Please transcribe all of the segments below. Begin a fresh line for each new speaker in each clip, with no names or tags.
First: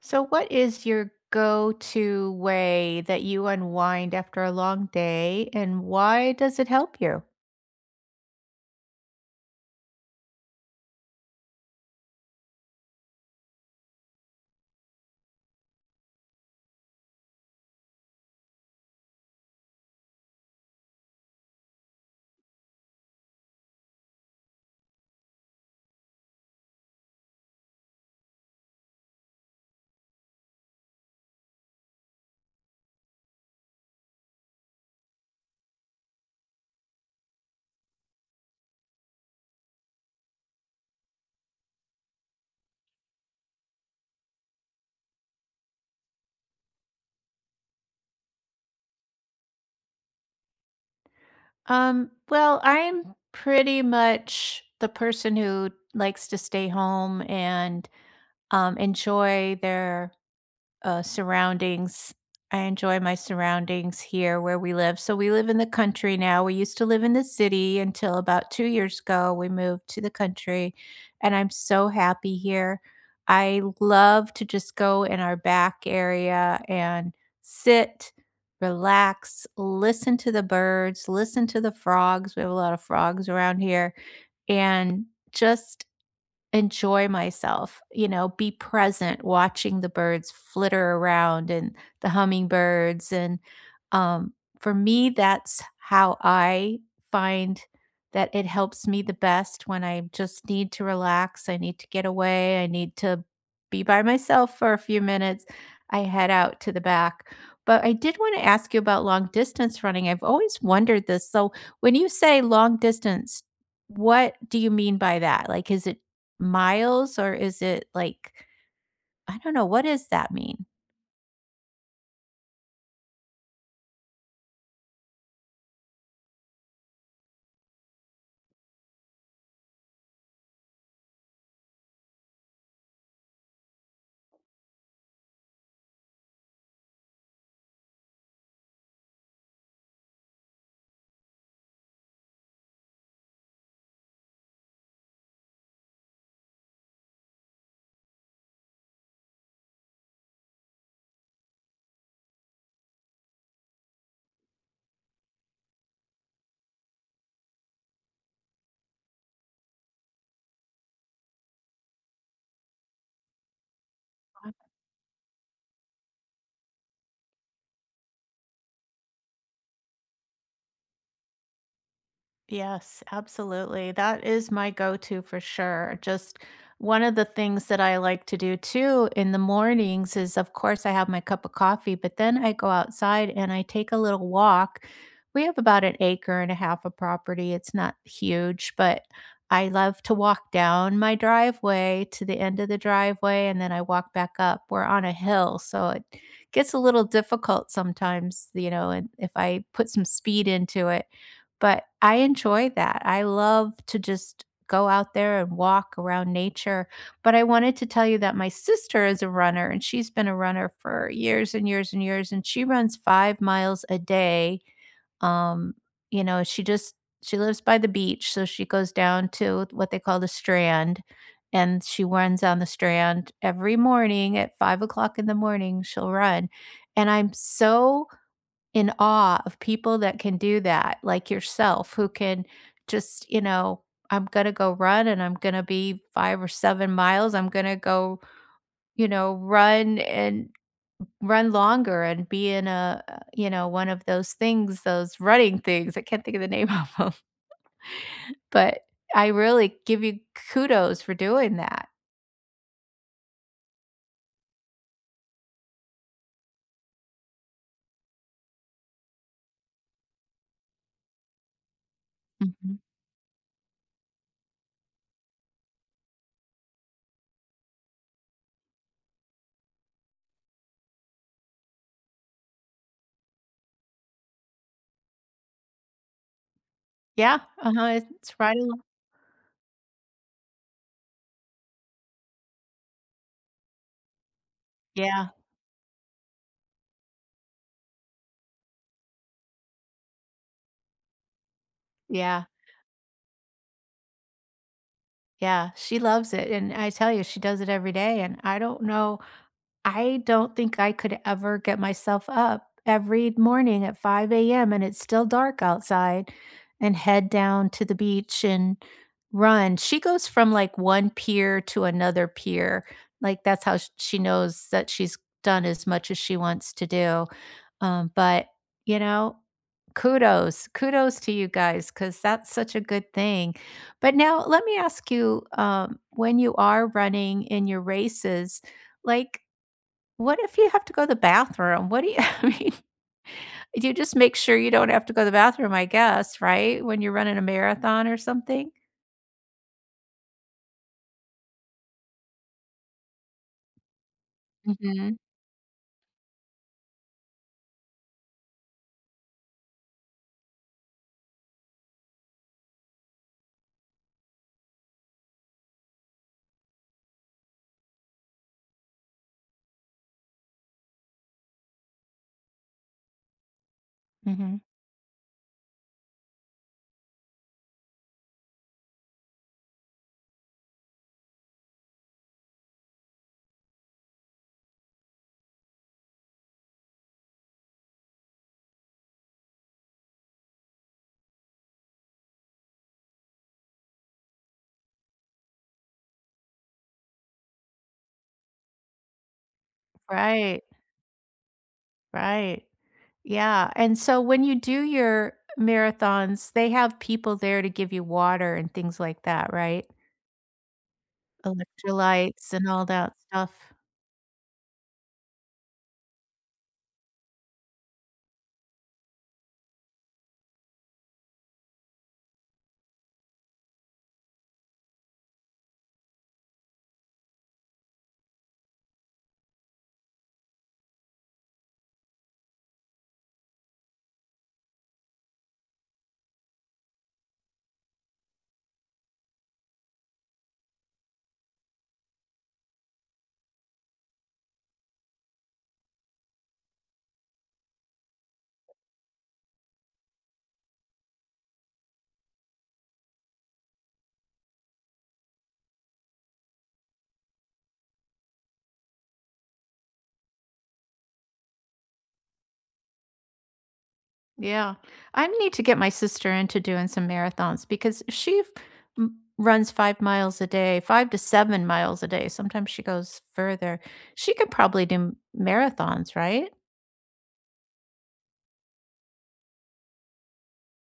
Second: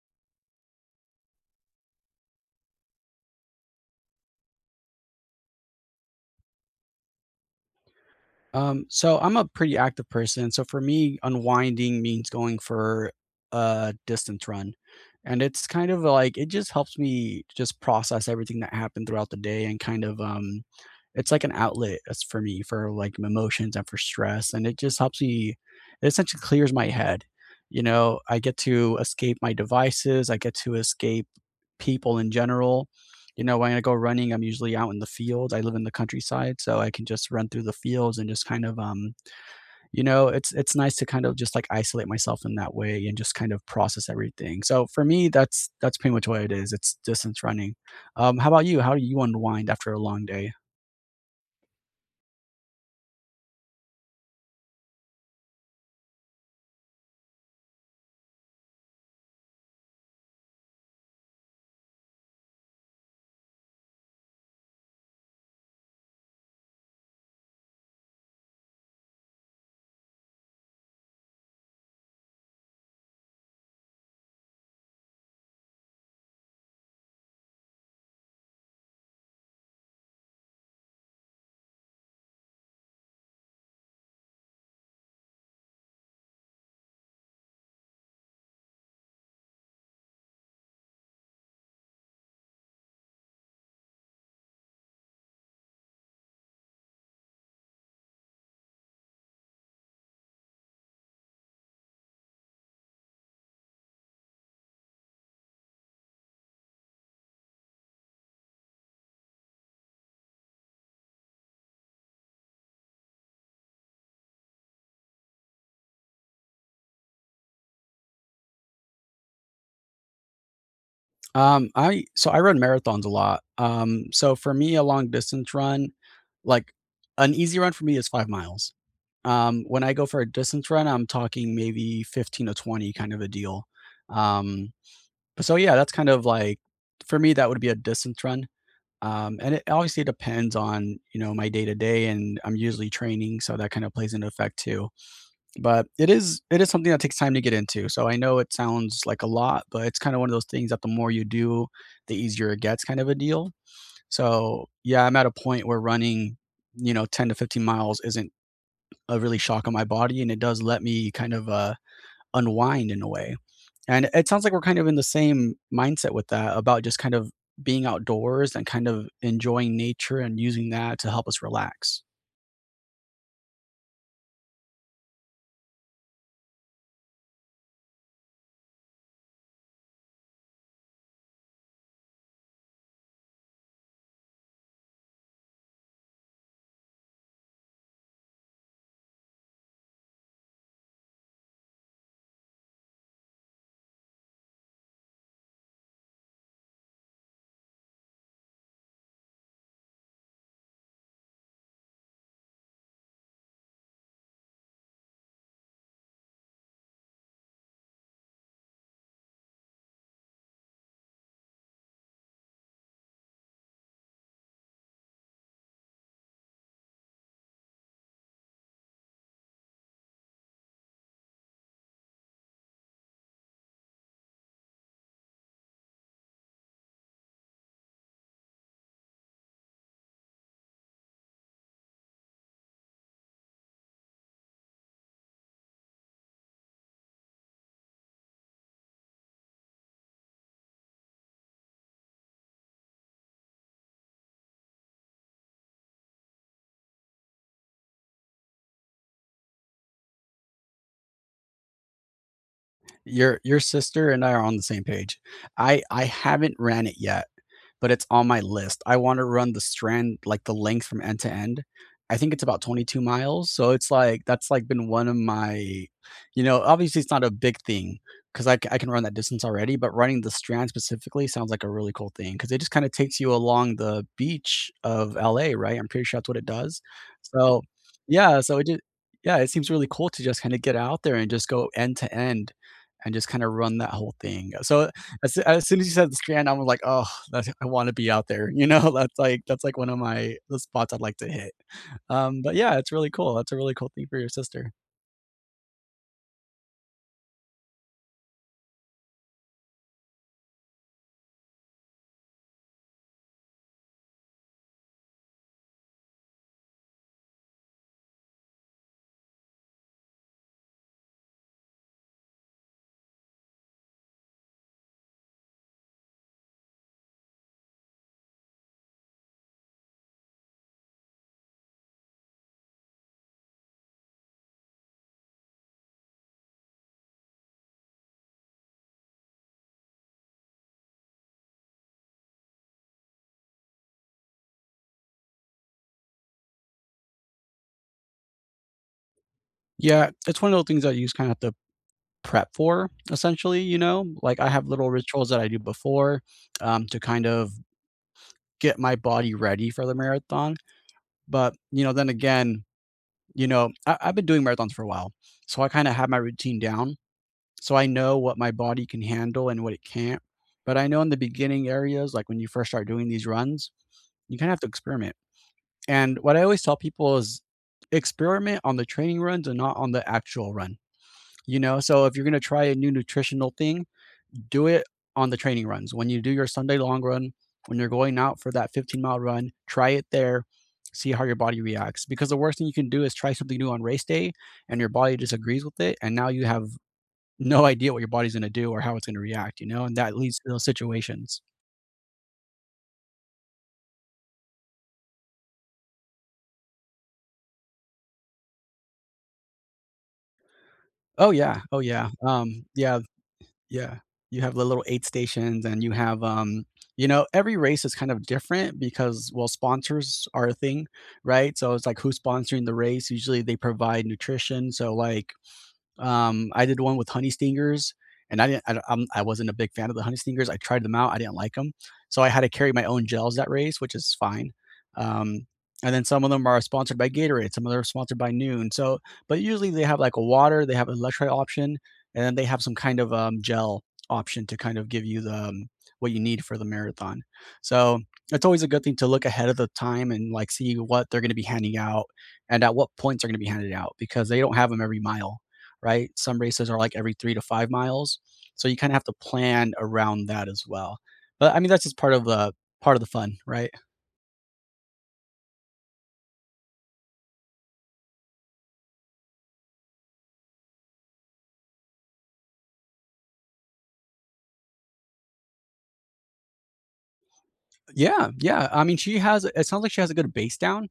So, what is your go to way that you unwind after a long day and why does it help you?
So I'm a pretty active person. So for me, unwinding means going for a distance run. And it's kind of like it just helps me just process everything that happened throughout the day and kind of it's like an outlet as for me for like my emotions and for stress. And it just helps me, it essentially clears my head. You know, I get to escape my devices, I get to escape people in general. You know, when I go running, I'm usually out in the field. I live in the countryside, so I can just run through the fields and just kind of, you know, it's nice to kind of just like isolate myself in that way and just kind of process everything. So for me, that's pretty much what it is. It's distance running. How about you? How do you unwind after a long day?
Well, I'm pretty much the person who likes to stay home and enjoy their surroundings. I enjoy my surroundings here where we live. So we live in the country now. We used to live in the city until about 2 years ago. We moved to the country, and I'm so happy here. I love to just go in our back area and sit, relax, listen to the birds, listen to the frogs. We have a lot of frogs around here, and just enjoy myself, you know, be present watching the birds flitter around and the hummingbirds. And um, for me, that's how I find that it helps me the best when I just need to relax. I need to get away. I need to be by myself for a few minutes. I head out to the back. But I did want to ask you about long distance running. I've always wondered this. So, when you say long distance, what do you mean by that? Like, is it miles or is it like I don't know, what does that mean?
I so I run marathons a lot. So for me, a long distance run, like, an easy run for me is 5 miles. When I go for a distance run, I'm talking maybe 15 to 20, kind of a deal. Um, but yeah, that's kind of like, for me that would be a distance run. And it obviously depends on, you know, my day to day, and I'm usually training, so that kind of plays into effect too. But it is something that takes time to get into. So I know it sounds like a lot, but it's kind of one of those things that the more you do, the easier it gets, kind of a deal. So yeah, I'm at a point where running, you know, 10 to 15 miles isn't a really shock on my body, and it does let me kind of unwind in a way. And it sounds like
Right.
we're kind of in the same mindset with that about just kind of being outdoors and kind of enjoying nature and using that to help us relax.
Yes, absolutely. That is my go-to for sure. Just one of the things that I like to do too in the mornings is, of course, I have my cup of coffee, but then I go outside and I take a little walk. We have about an acre and a half of property. It's not huge, but I love to walk down my driveway to the end of the driveway, and then I walk back up. We're on a hill, so it gets a little difficult sometimes, you know, and if I put some speed into it, but I enjoy that. I love to just go out there and walk around nature. But I wanted to tell you that my sister is a runner, and she's been a runner for years and years and years, and she runs 5 miles a day, um, you know, she just she lives by the beach, so she goes down to what they call the Strand, and she runs on the Strand every morning at 5 o'clock in the morning, she'll run, and I'm so in awe of people that can do that, like yourself, who can just, you know, "I'm gonna go run, and I'm gonna be 5 or 7 miles. I'm gonna go, you know, run and run longer and be in a, you know, one of those things, those running things, I can't think of the name of them, but I really give you kudos for doing that.
Your sister and I are on the same page. I haven't ran it yet, but it's on my list. I wanna run the Strand, like, the length from end to end. I think it's about
Mhm.
22 miles, so it's like that's, like, been one of my, you know, obviously, it's not a big thing 'cause I can run that distance already, but running the Strand specifically sounds like a really cool thing because it just kinda takes you along the beach of LA, right? I'm pretty sure that's what it does.
Yeah,
So
uh-huh, it's
yeah,
right
so it ju
along.
yeah, it seems really cool to just kinda get out there and just go end to end and just kinda run that whole thing. So
Yeah,
as soon as you said the Strand, I was like, "Oh, that's I wanna be out there," you know? That's like, that's like one of my the spots I'd like to hit. Um,
yeah,
but yeah, it's really cool. That's a really cool thing for your sister.
yeah, she loves it, and I tell you, she does it every day, and I don't know I don't think I could ever get myself up every morning at 5 AM and it's still dark outside and head down to the beach and run. She goes from like one pier to another pier. Like that's how she knows that she's done as much as she wants to do. But you know, kudos, kudos to you guys because that's such a good thing. But now let me ask you, when you are running in your races, like what if you have to go to the bathroom? What do you I mean, you just make sure you don't have to go to the bathroom, I guess, right? When you're running a marathon or something?
Yeah, it's one of those things that you just kinda have to prep for, essentially, you know? Like, I have little
Mhm.
rituals that I do before, to kind of get my body ready for the marathon, but, you know, then again, you know, I've been doing marathons for a while, so I kinda have my routine down. So I know what my body can handle and what it can't. But I know in the beginning areas, like when you first start doing these runs, you kind of
Mhm.
have to experiment. And what I always tell people is experiment on the training runs and not on the actual run. You know, so if you're going to try a new nutritional thing, do it on the training runs. When you do your Sunday long run, when you're going out for that 15-mile run, try it there, see how your body reacts. Because the worst thing you can do is try something new on race day and your body disagrees with it. And now you have no idea what your body's gonna do or how it's gonna react, you know, and that leads to
Right,
those situations.
right. Yeah, and so when you do your marathons, they have people there to give you water and things like that, right?
Oh, yeah. Oh, yeah.
Electrolytes and all
Yeah,
that stuff.
yeah. You have the little aid stations and you have, you know, every race is kind of different because, well, sponsors are a thing, right? So it's like who's sponsoring the race. Usually they provide nutrition. So, like, I did one with honey stingers, and I didn't. I wasn't a big fan of the honey stingers. I tried them out. I didn't like them, so I had to carry my own gels that race, which is fine. Um, and then some of them are sponsored by Gatorade. Some of them are sponsored by Noon. So, but usually they have like a water, they have an electrolyte option, and then they have some kind of gel option to kind of give you the what you need for the marathon. So it's always a good thing to look ahead of the time and like see what they're going to be handing out and at what points they're going to be handed out because they don't have them every mile, right? Some races are like every 3 to 5 miles. So you kind of have to plan around that as well. But I mean, that's just part of the fun, right?
Yeah. I need to get my sister into doing some marathons because runs 5 miles a day, 5 to 7 miles a day. Sometimes she goes further. She could probably do marathons, right?
Yeah, yeah. I mean, she has. It sounds like she has a good base down.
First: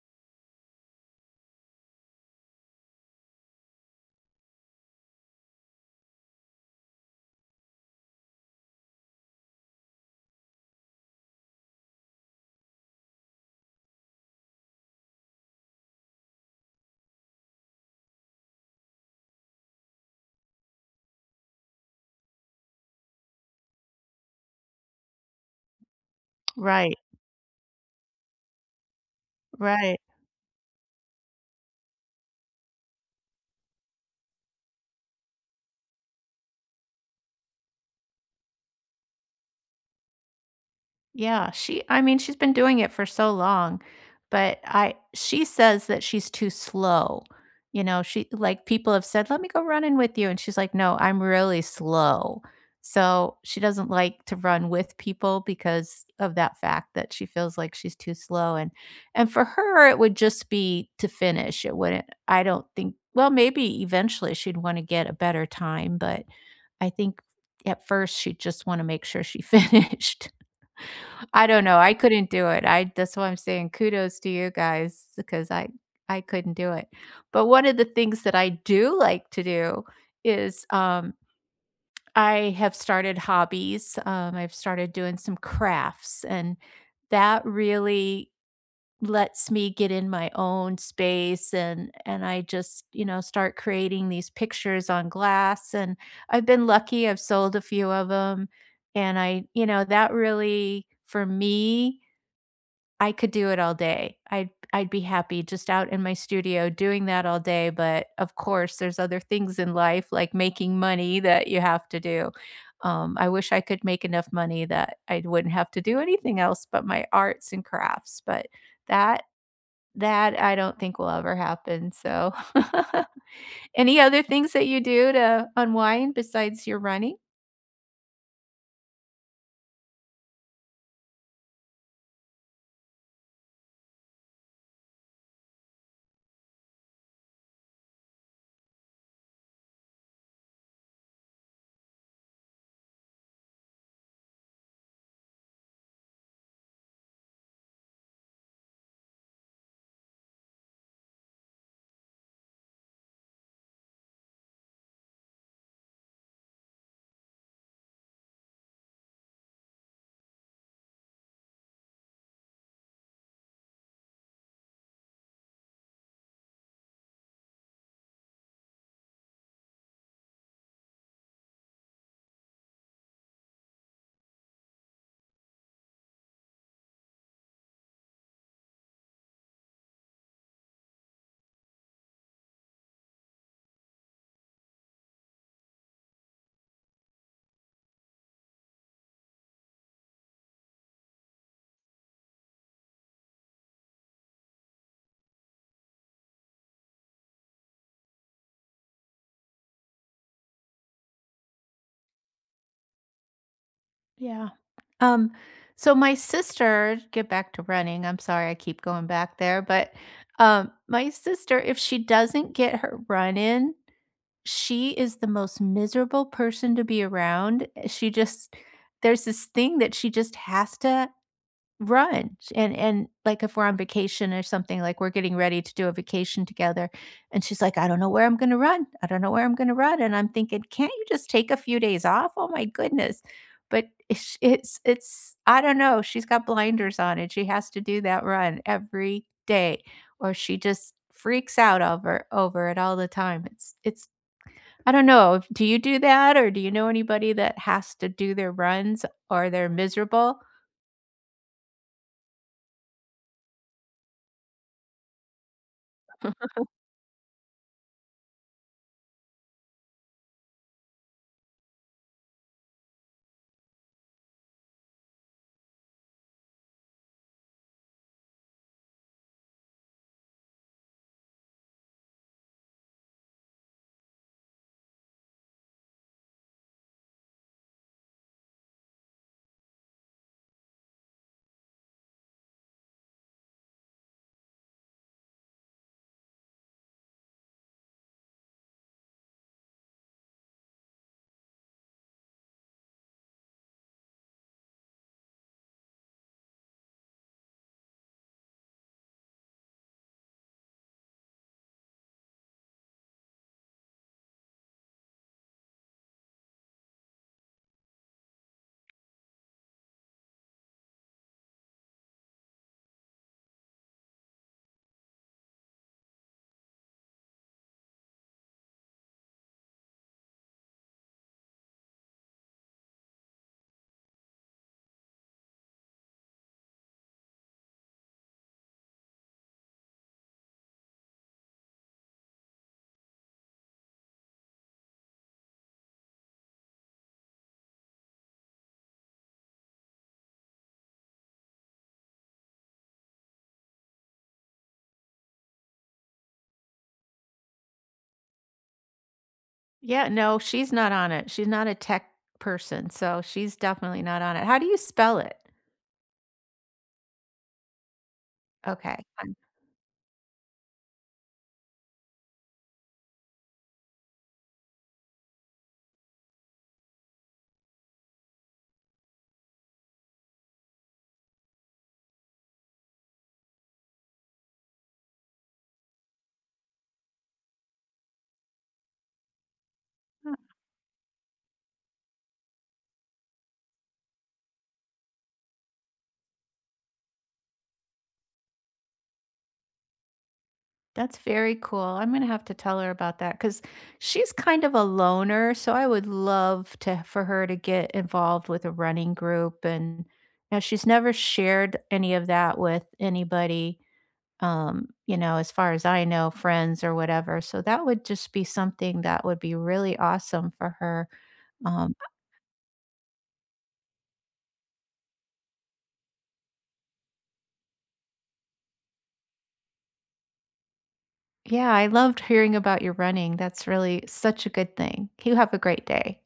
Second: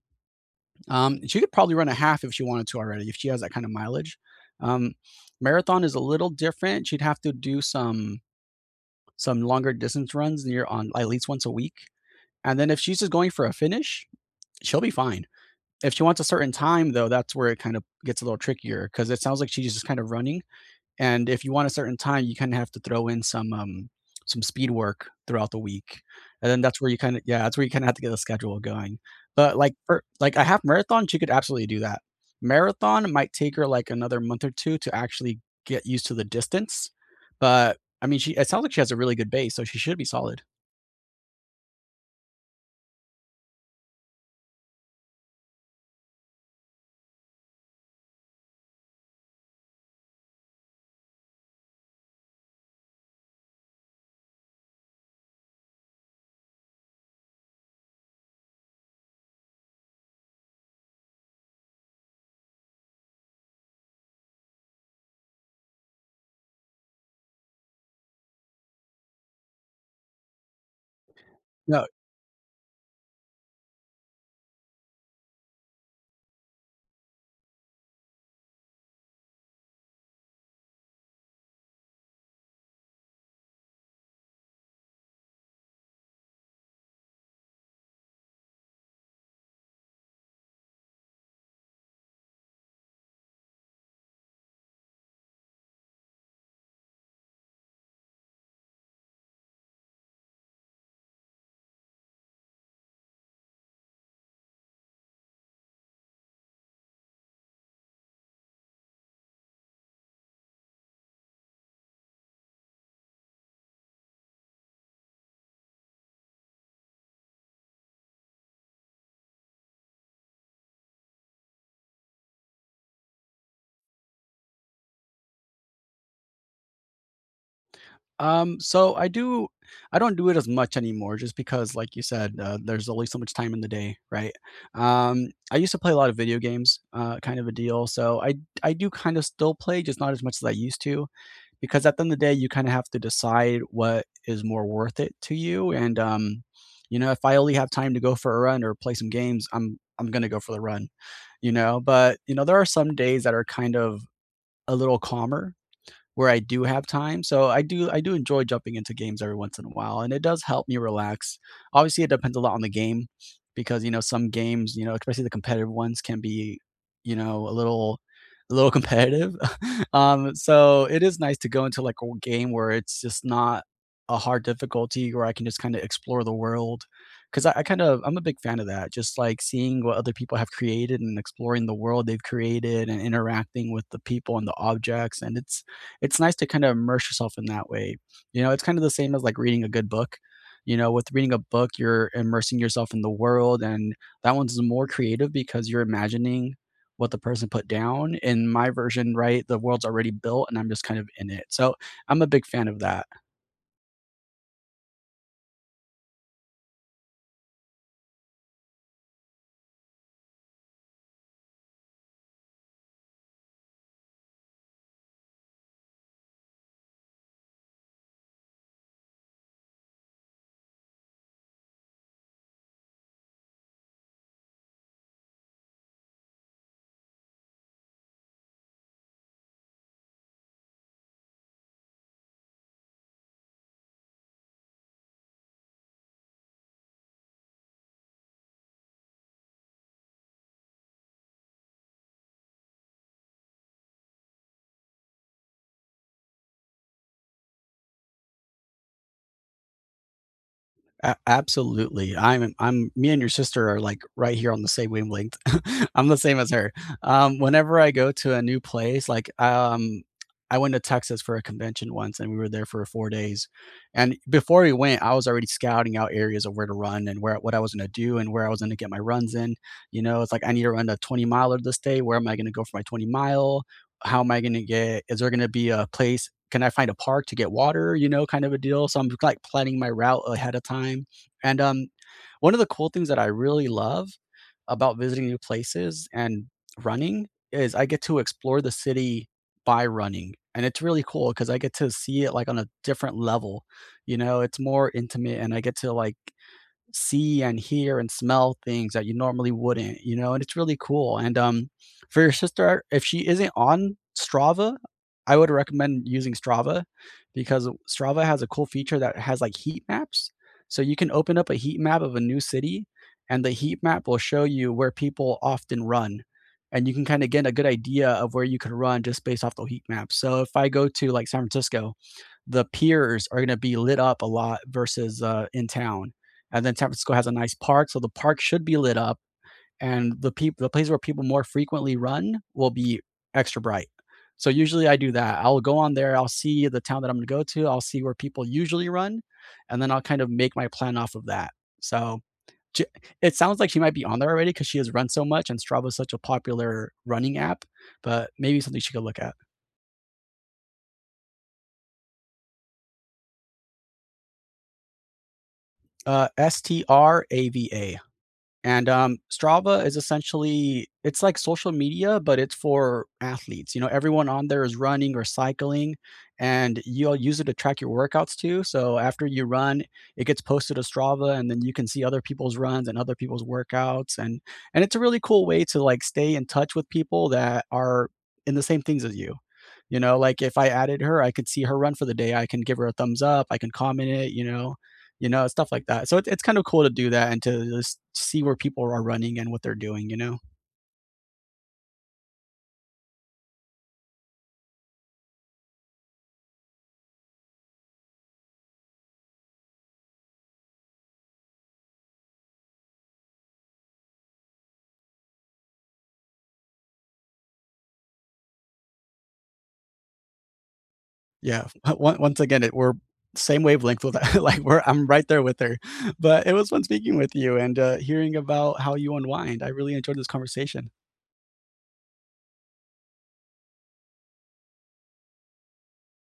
She could probably run a half if she wanted to already, if she has that kind of mileage. Um, Marathon is a little different. She'd have to do some longer distance runs near on at least once a week. And then if she's just going for a finish, she'll be fine. If she wants a certain time though, that's where it kind of gets a little trickier because it sounds like she's just kind of running. And if you want a certain time, you kind of have to throw in some some speed work throughout the week, and then that's where
Right.
you kind of yeah, that's where you kind of have to get the schedule going. But like
Right.
for like a half marathon, she could absolutely do that. Marathon might take her like another month or two to actually get used to the distance, but I mean, she it sounds like she has a really good base, so she should be solid.
Yeah, she's been doing it for so long, but I she says that she's too slow. You know, she like people have said, "Let me go running with you." And she's like, "No, I'm really slow." So, she doesn't like to run with people because of that fact that she feels like she's too slow and for her it would just be to finish. It wouldn't I don't think well, maybe eventually she'd want to get a better time, but I think at first she'd just want to make sure she finished. I don't know, I couldn't do it, I that's why I'm saying kudos to you guys because I couldn't do it. But one of the things that I do like to do is, I have started hobbies, I've started doing some crafts, and that really lets me get in my own space and I just, you know, start creating these pictures on glass, and I've been lucky, I've sold a few of them, and I you know, that really, for me, I could do it all day. I'd be happy just out in my studio doing that all day, but of course, there's other things in life like making money that you have to do. I wish I could make enough money that I wouldn't have to do anything else but my arts and crafts, but that that I don't think will ever happen, so any other things that you do to unwind besides your running?
So I don't do it as much anymore just because like you said, there's only so much time in the day, right? I used to play a lot of video games, kind of a deal. So I do kind of still play, just not as much as I used to, because at the end of the day, you kind of have to decide what is more worth it to you. And you know, if I only have time to go for a run or play some games, I'm gonna go for the run, you know. But you know, there are some days that are kind of a little calmer where I do have time. So I do enjoy jumping into games every once in a while, and it does help me relax. Obviously, it depends a lot on the game because you know some games, you know, especially the competitive ones, can be you know a little competitive. So it is nice to go into like a game where it's just not a hard difficulty, where I can just kind of explore the world. Because I I'm a big fan of that, just like seeing what other people have created and exploring the world they've created and interacting with the people and the objects, and it's nice to kind of immerse yourself in that way. You know, it's kind of the same as like reading a good book. You know, with reading a book, you're immersing yourself in the world, and that one's more creative because you're imagining what the person put down. In my version, right, the world's already built and I'm just kind of in it. So I'm a big fan of that.
Yeah. Um, so my sister, get back to running. I'm sorry I keep going back there, but my sister, if she doesn't get her run in, she is the most miserable person to be around. She just there's this thing that she just has to run, and like, if we're on vacation or something, like, we're getting ready to do a vacation together, and she's like, "I don't know where I'm gonna run. I don't know where I'm gonna run," and I'm thinking, "Can't you just take a few days off? Oh my goodness." But it's I don't know, she's got blinders on, and she has to do that run every day, or she just freaks out over it all the time. It's I don't know, do you do that, or do you know anybody that has to do their runs or they're miserable?
A absolutely. I'm me and your sister are, like, right here on the same wavelength. I'm the same as her. Whenever I go to a new place, I went to Texas for a convention once, and we were there for 4 days, and before we went, I was already scouting out areas of where to run and where what I was gonna do and where I was gonna get my runs in. You know, it's like, "I need to run a 20 miler this day. Where am I gonna go for my 20 mile?" How am I gonna get is there gonna be a place, can I find a park to get water, you know, kind of a deal? So I'm like planning my route ahead of time. And one of the cool things that I really love about visiting new places and running is I get to explore the city by running. And it's really cool because I get to see it like on a different level. You know, it's more intimate and I get to like see and hear and smell things that you normally wouldn't, you know, and it's really cool. And for your sister, if she isn't on Strava, I would recommend using Strava because Strava has a cool feature that has like heat maps. So you can open up a heat map of a new city, and the heat map will show you where people often run. And you can kind of get a good idea of where you could run just based off the heat map. So if I go to like San Francisco, the piers are going to be lit up a lot versus in town. And then San Francisco has a nice park, so the park should be lit up, and the people, the places where people more frequently run, will be extra bright. So usually I do that. I'll go on there. I'll see the town that I'm going to go to. I'll see where people usually run, and then I'll kind of make my plan off of that. So j- it sounds like she might be on there already because she has run so much, and Strava is such a popular running app. But maybe something she could look at.
Yeah, no, she's not on it. She's not a tech person, so she's definitely not on it. How do you spell it?
Strava. And
Okay, fine.
Strava is essentially it's like social media, but it's for athletes. You know, everyone on there is running or cycling, and you'll use it to track your workouts too. So after you run, it gets posted to Strava, and then you can see other people's runs and other people's workouts, and it's a really cool way to like stay in touch with people that are in the same things as you. You know, like if I added her, I could see her run for the day. I can give her a thumbs up. I can comment it. You know, stuff like that. So it's kind of cool to do that and to just see where people are running and what they're doing, you know?
That's very cool. I'm gonna have to tell her about that because she's kind of a loner, so I would love to for her to get involved with a running group, and now she's never shared any of that with anybody, you know, as far as I know, friends or whatever. So that would just be something that would be really awesome for her.
Yeah.
Um,
Once again, we're same wavelength with that. like we're I'm right there with her. But it was fun speaking with you and hearing about how you unwind. I really enjoyed this conversation.
yeah, I loved hearing about your running. That's really such a good thing. You have a great day.